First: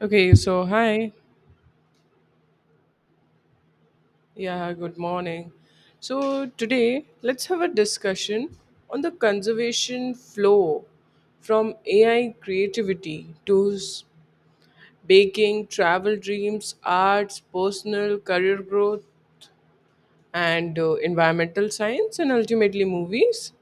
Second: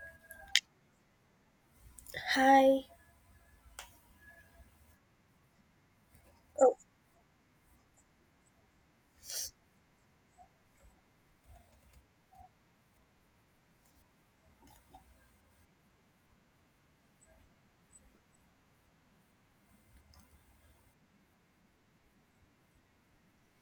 Okay, so hi. Hi. Yeah, good morning. So Oh, today, let's have a discussion on the conservation flow from AI creativity to baking, travel dreams, arts, personal career growth, and environmental science, and ultimately movies.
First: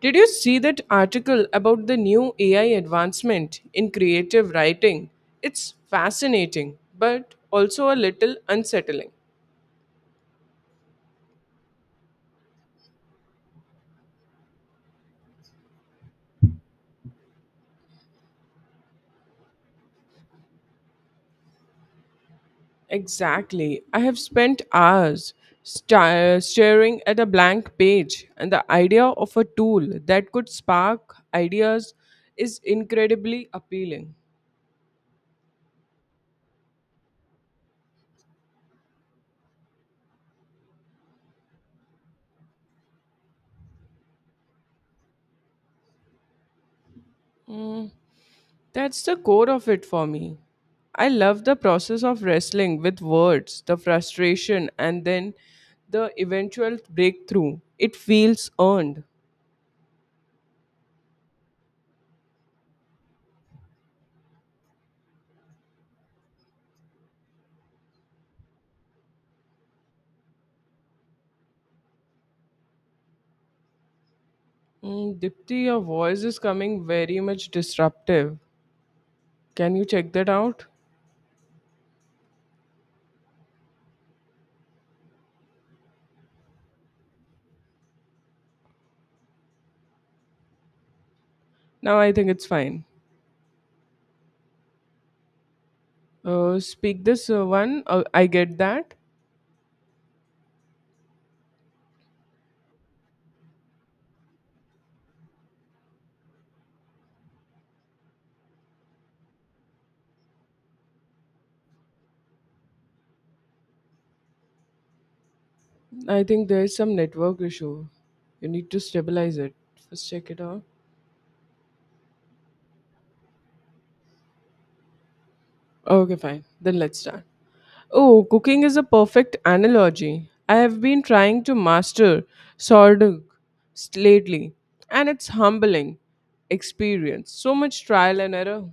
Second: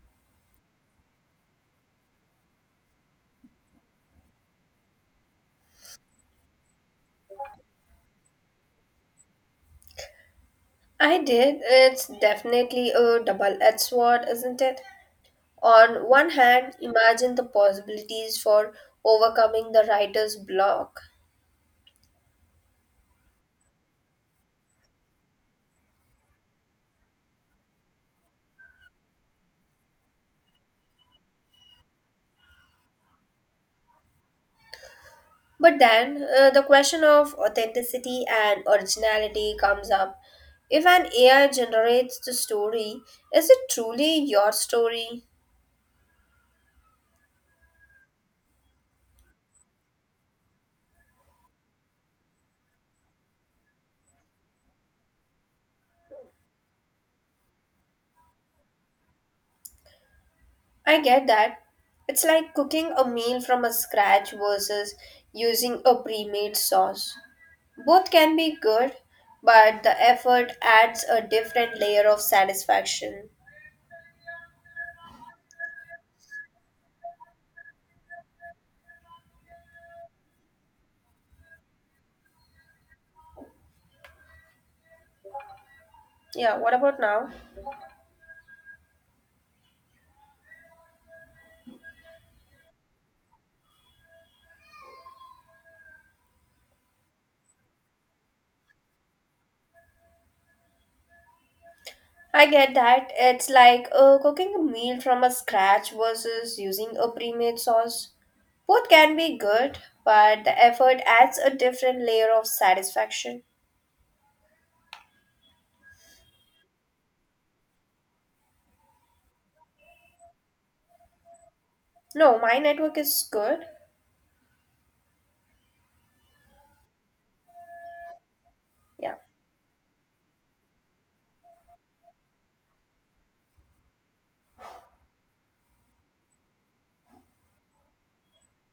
Did you see that article about the new AI advancement in creative writing? It's fascinating, but also a little unsettling. I did. It's definitely a double-edged sword, isn't it? On one hand, imagine the possibilities for overcoming the writer's block. Exactly. I have spent hours staring at a blank page, and the idea of a tool that could spark ideas is incredibly appealing. But then, the question of authenticity and originality comes up. If an AI generates the story, is it truly your story? That's the core of it for me. I love the process of wrestling with words, the frustration, and then the eventual breakthrough. It feels earned. I get that. It's like cooking a meal from a scratch versus using a pre-made sauce. Both can be good, but the effort adds a different layer of satisfaction. Mm, Dipti, your voice is coming very much disruptive. Can you check that out? Yeah, what about now? Now I think it's fine. Speak this one. I get that. I get that. It's like cooking a meal from a scratch versus using a pre made sauce. Both can be good, but the effort adds a different layer of satisfaction. I think there is some network issue. You need to stabilize it. First, check it out. No, my network is good. Okay, fine. Then let's start. Oh, cooking is a Yeah. perfect analogy. I have been trying to master sourdough lately, and it's humbling experience. So much trial and error.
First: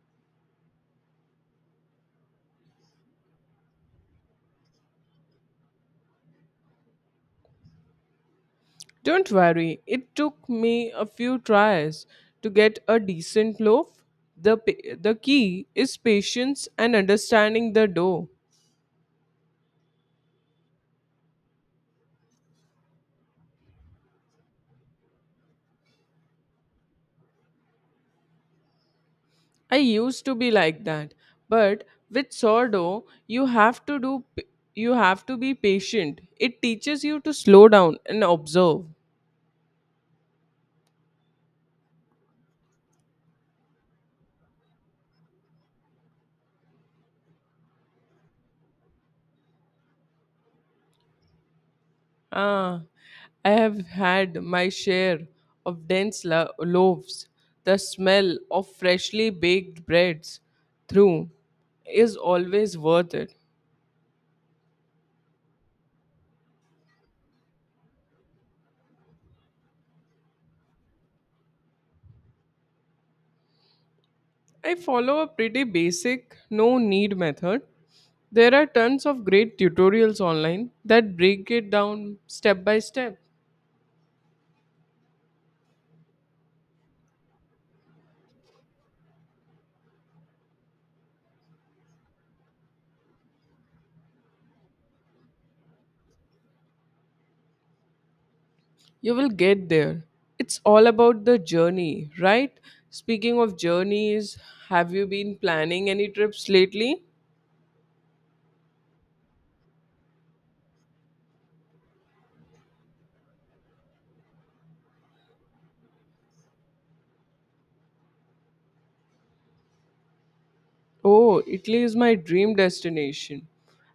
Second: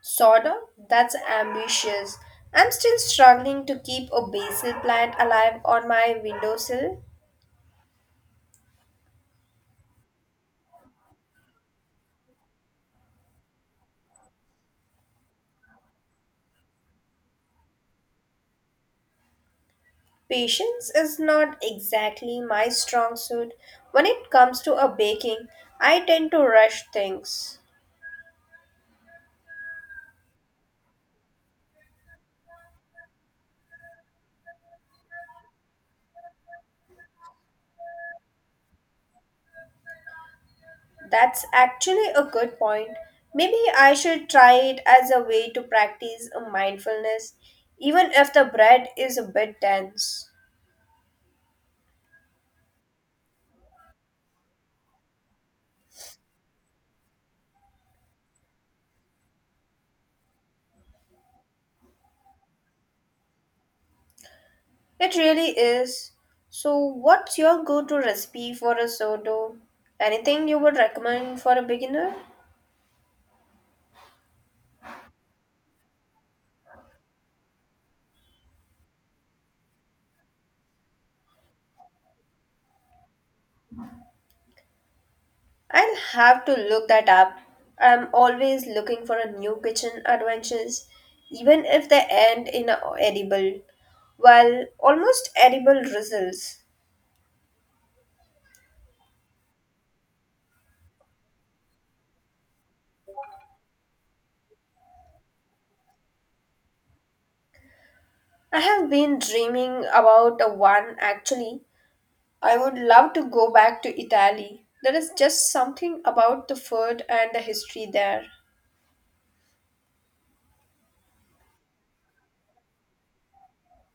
Sorta. That's ambitious. I'm still struggling to keep a basil plant alive on my windowsill. Don't worry, it took me a few tries to get a decent loaf. The key is patience and understanding the dough. Patience is not exactly my strong suit. When it comes to a baking, I tend to rush things. I used to be like that, but with sourdough, you have to be patient. It teaches you to slow down and observe. That's actually a good point. Maybe I should try it as a way to practice a mindfulness, even if the bread is a bit dense. Ah, I have had my share of dense loaves. The smell of freshly baked breads through is always worth it. It really is. So, what's your go to recipe for a sourdough? Anything you would recommend for a beginner? I follow a pretty basic, no need method. There are tons of great tutorials online that break it down step by step. I'll have to look that up. I'm always looking for a new kitchen adventures, even if they end in a edible, well, almost edible results. You will get there. It's all about the journey, right? Speaking of journeys, have you been planning any trips lately? I have been dreaming about a one actually. I would love to go back to Italy. There is just something about the food and the history there. Oh, Italy is my dream destination.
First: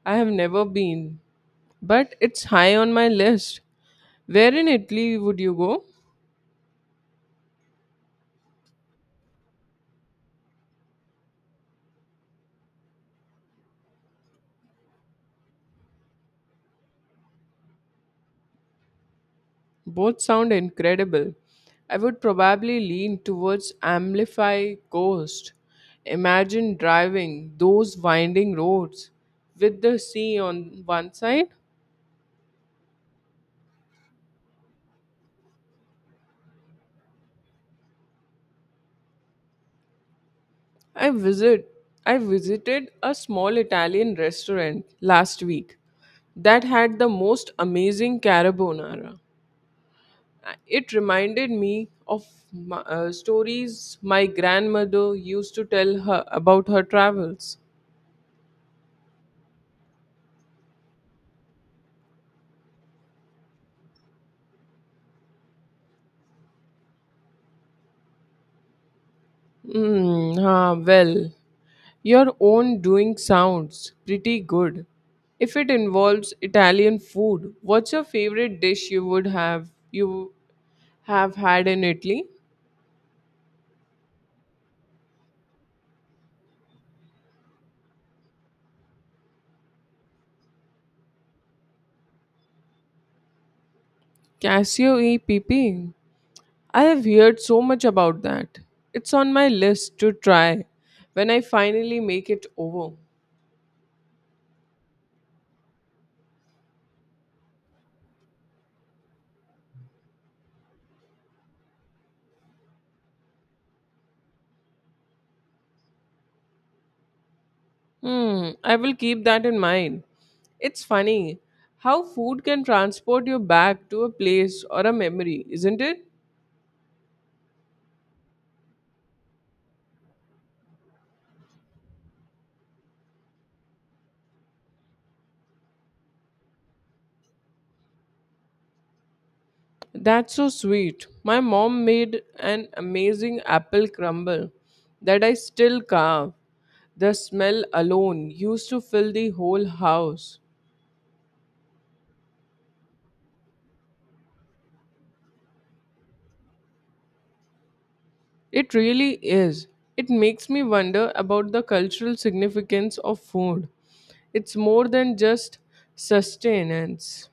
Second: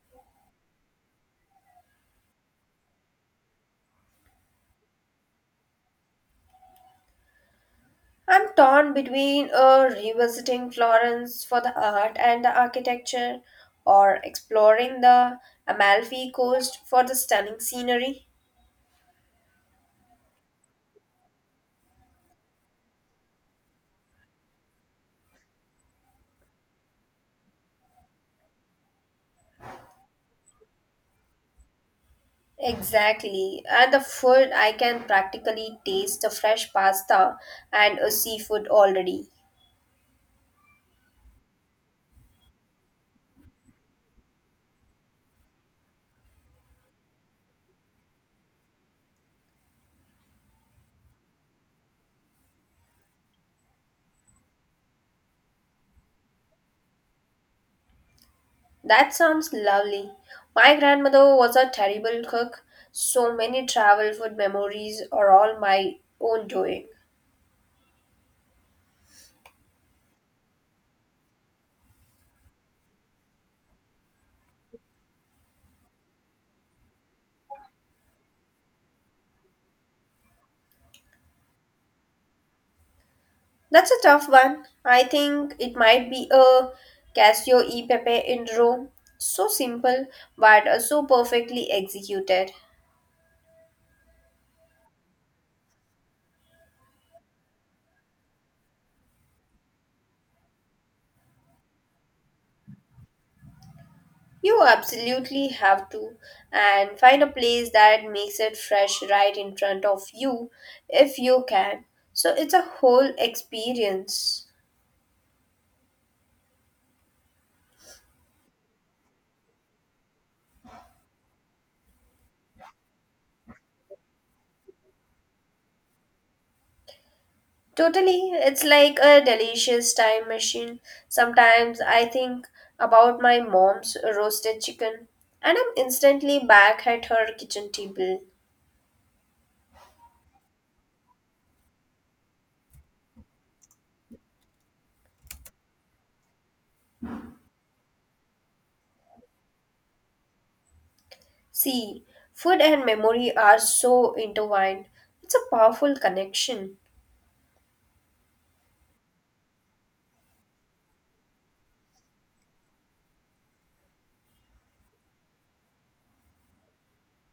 I have never been, but it's high on my list. Where in Italy would you go? I'm torn between revisiting Florence for the art and the architecture or exploring the Amalfi Coast for the stunning scenery. Both sound incredible. I would probably lean towards Amplify Coast. Imagine driving those winding roads with the sea on one side. Exactly, and the food I can practically taste the fresh pasta and a seafood already. I visit I visited a small Italian restaurant last week that had the most amazing carbonara. It reminded me of stories my grandmother used to tell her about her travels. That sounds lovely. My grandmother was a terrible cook, so many travel food memories are all my own doing. Hmm. Well, your own doing sounds pretty good. If it involves Italian food, what's your favorite dish you have had in Italy? That's a tough one. I think it might be a Casio e Pepe in Rome. So simple, but so perfectly executed. Cassio e pepe. I have heard so much about that. It's on my list to try when I finally make it over. You absolutely have to, and find a place that makes it fresh right in front of you if you can. So it's a whole experience. Hmm, I will keep that in mind. It's funny how food can transport you back to a place or a memory, isn't it? Totally, it's like a delicious time machine. Sometimes I think about my mom's roasted chicken and I'm instantly back at her kitchen table. That's so sweet. My mom made an amazing apple crumble that I still carve. The smell alone used to fill the whole house. See, food and memory are so intertwined. It's a powerful connection. It really is. It makes me wonder about the cultural significance of food. It's more than just sustenance.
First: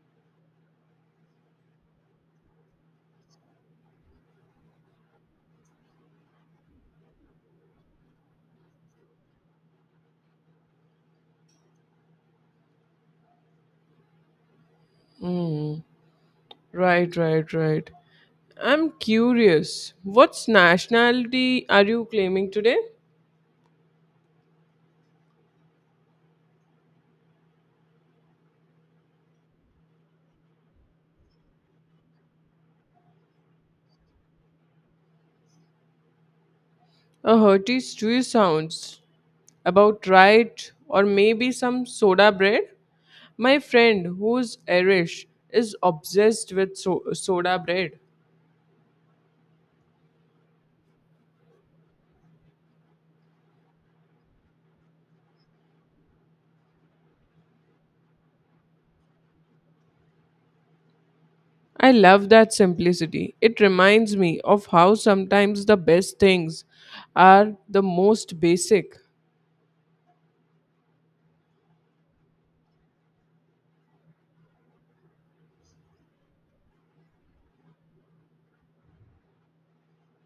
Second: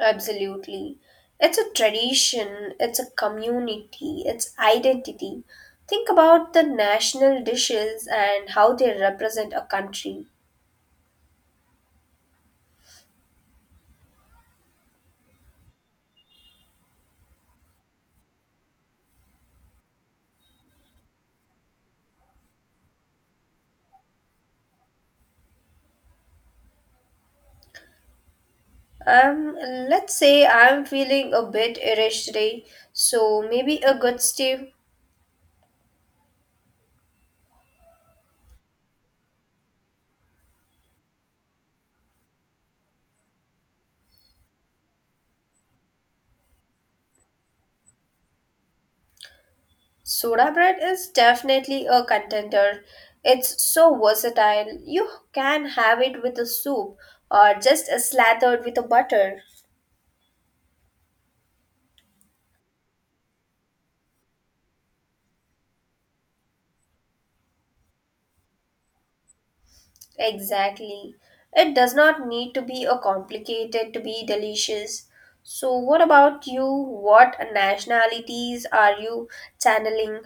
Absolutely. It's a tradition, it's a community, it's identity. Think about the national dishes and how they represent a country. Right. I'm curious. What's nationality are you claiming today? Um, let's say I'm feeling a bit Irish today, so maybe a good stew. A hearty stew sounds about right, or maybe some soda bread. My friend, who's Irish, is obsessed with soda bread. Soda bread is definitely a contender. It's so versatile. You can have it with a soup or just a slathered with a butter. I love that simplicity. It reminds me of how sometimes the best things are the most basic. Exactly. It does not need to be a complicated to be delicious. So what about you? What nationalities are you channeling?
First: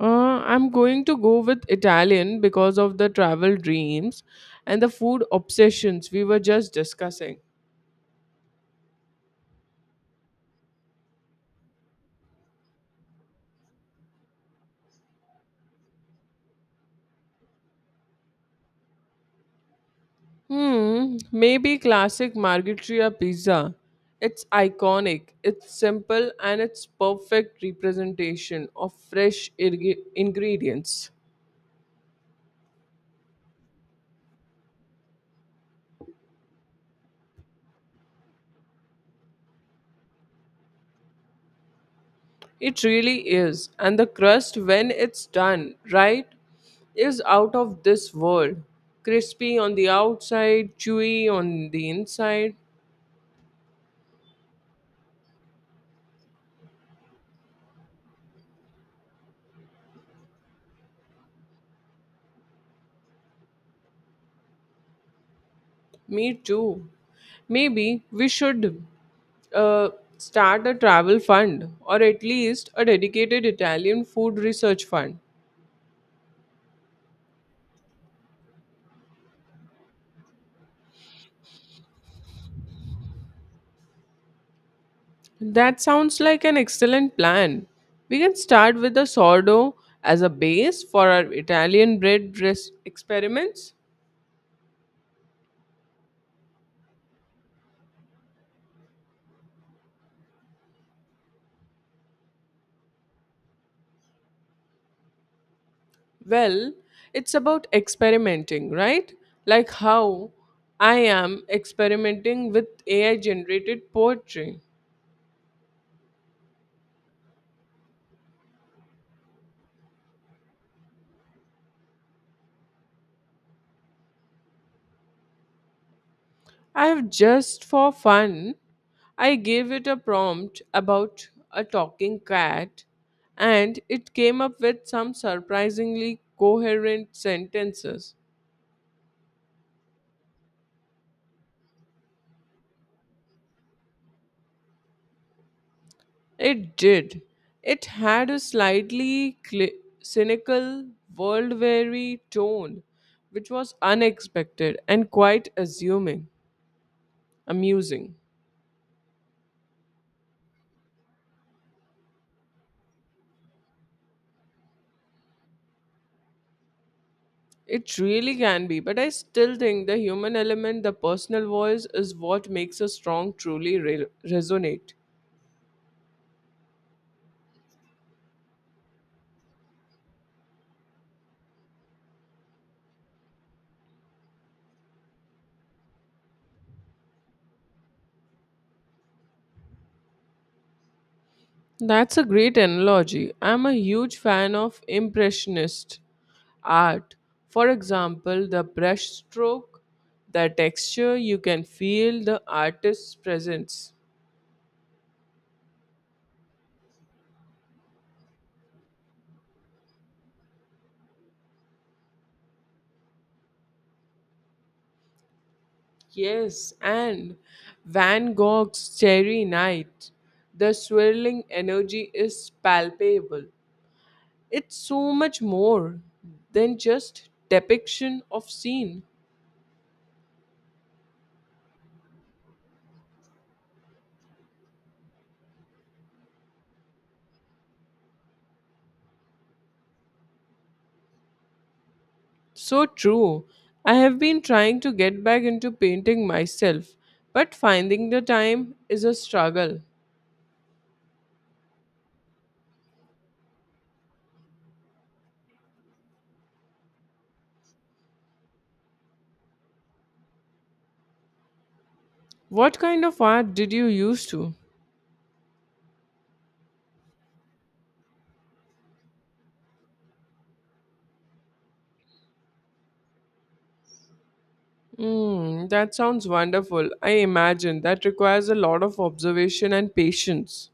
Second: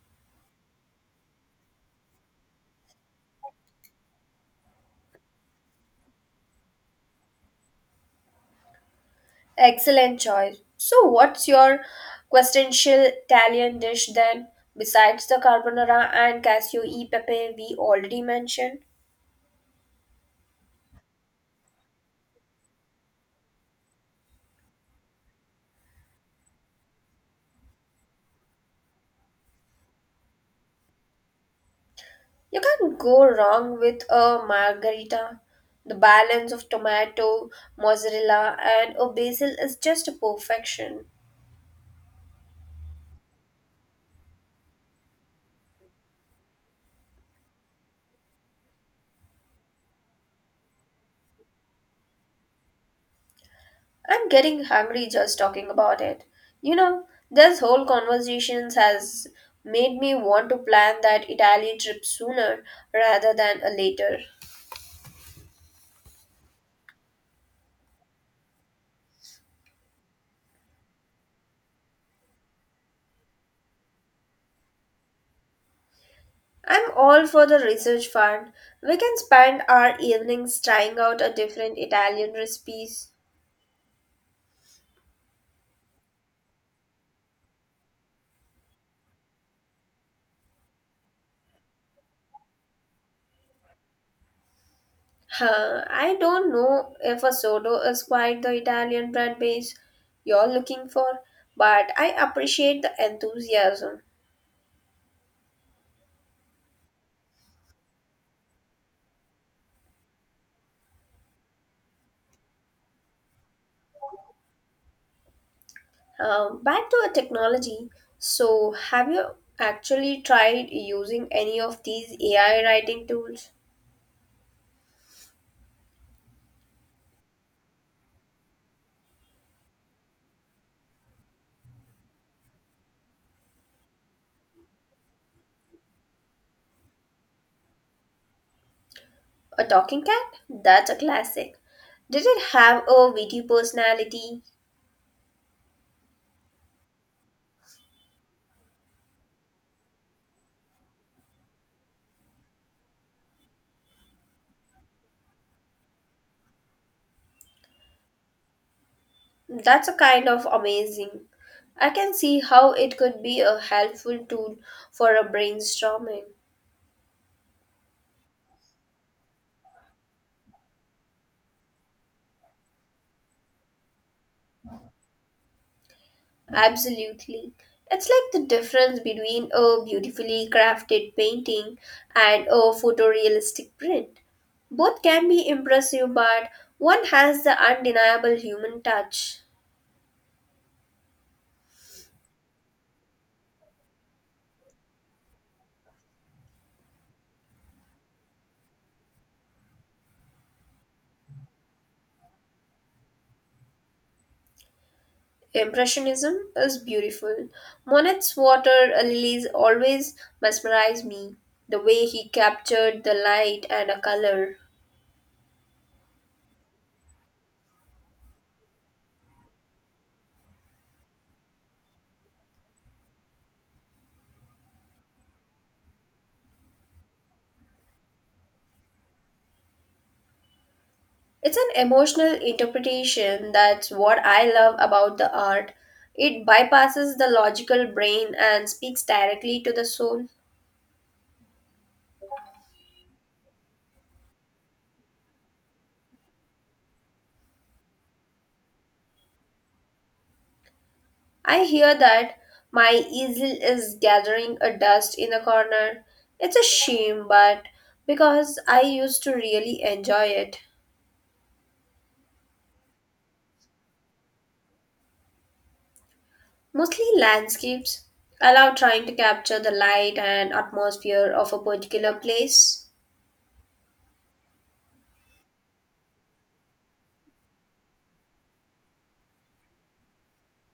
I'm going to go with Italian because of the travel dreams and the food obsessions we were just discussing. Excellent choice. So, what's your quintessential Italian dish then, besides the carbonara and cassio e pepe we already mentioned? Hmm, maybe classic margherita pizza. It's iconic, it's simple, and it's perfect representation of fresh ingredients. You can't go wrong with a margherita. The balance of tomato, mozzarella, and a basil is just a perfection. It really is, and the crust when it's done right is out of this world. Crispy on the outside, chewy on the inside. I'm getting hungry just talking about it. You know, this whole conversation has made me want to plan that Italian trip sooner rather than a later. Me too. Maybe we should uh, start a travel fund or at least a dedicated Italian food research fund. I'm all for the research part. We can spend our evenings trying out a different Italian recipes. That sounds like an excellent plan. We can start with the sourdough as a base for our Italian bread dress experiments. Huh, I don't know if a sodo is quite the Italian bread base you're looking for, but I appreciate the enthusiasm. Well, it's about experimenting, right? Like how I am experimenting with AI generated poetry. Back to a technology. So, have you actually tried using any of these AI writing tools? I have just for fun. I gave it a prompt about a talking cat and it came up with some surprisingly coherent sentences. A talking cat? That's a classic. Did it have a witty personality? It did. It had a slightly cli cynical, world weary tone, which was unexpected and quite assuming, amusing. That's a kind of amazing. I can see how it could be a helpful tool for a brainstorming. It really can be, but I still think the human element, the personal voice, is what makes a strong truly resonate. Absolutely. It's like the difference between a beautifully crafted painting and a photorealistic print. Both can be impressive, but one has the undeniable human touch. That's a great analogy. I'm a huge fan of Impressionist art. For example, the brushstroke, the texture, you can feel the artist's presence. Impressionism is beautiful. Monet's water lilies always mesmerize me. The way he captured the light and a color. Yes, and Van Gogh's Starry Night. The swirling energy is palpable. It's so much more than just depiction of scene. It's an emotional interpretation that's what I love about the art. It bypasses the logical brain and speaks directly to the soul. So true. I have been trying to get back into painting myself, but finding the time is a struggle. I hear that my easel is gathering a dust in a corner. It's a shame, but because I used to really enjoy it. What kind of art did you used to? Mostly landscapes. I love trying to capture the light and atmosphere of a particular place. Mm, that sounds wonderful. I imagine that requires a lot of observation and patience.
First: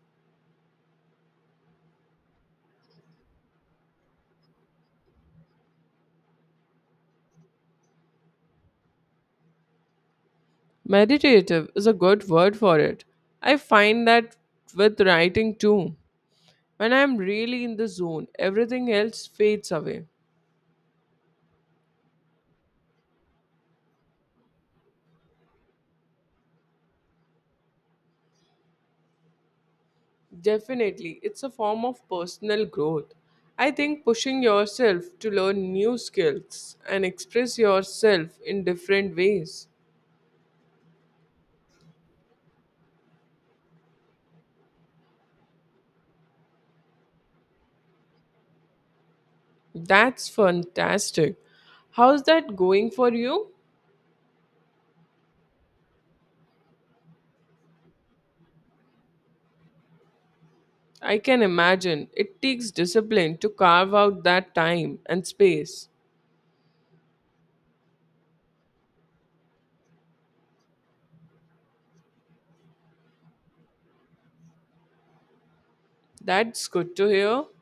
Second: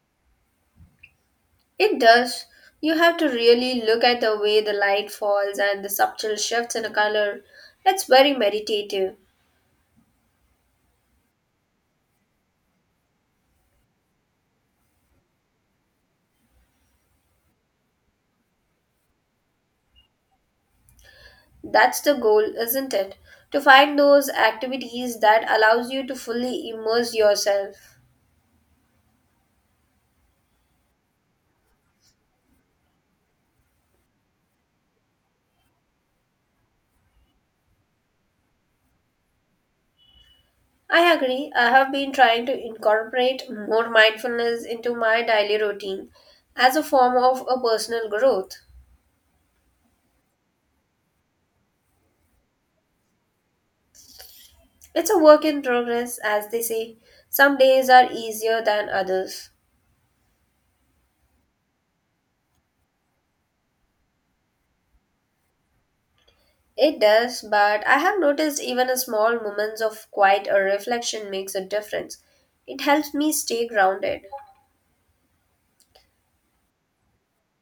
It does. You have to really look at the way the light falls and the subtle shifts in a color. It's very meditative. Meditative is a good word for it. I find that with writing too. When I'm really in the zone, everything else fades away. That's the goal, isn't it? To find those activities that allows you to fully immerse yourself. Definitely, it's a form of personal growth. I think pushing yourself to learn new skills and express yourself in different ways. I agree. I have been trying to incorporate more mindfulness into my daily routine as a form of a personal growth. That's fantastic. How's that going for you? It's a work in progress, as they say. Some days are easier than others. I can imagine it takes discipline to carve out that time and space. It does, but I have noticed even a small moments of quiet or reflection makes a difference. It helps me stay grounded. That's good to hear.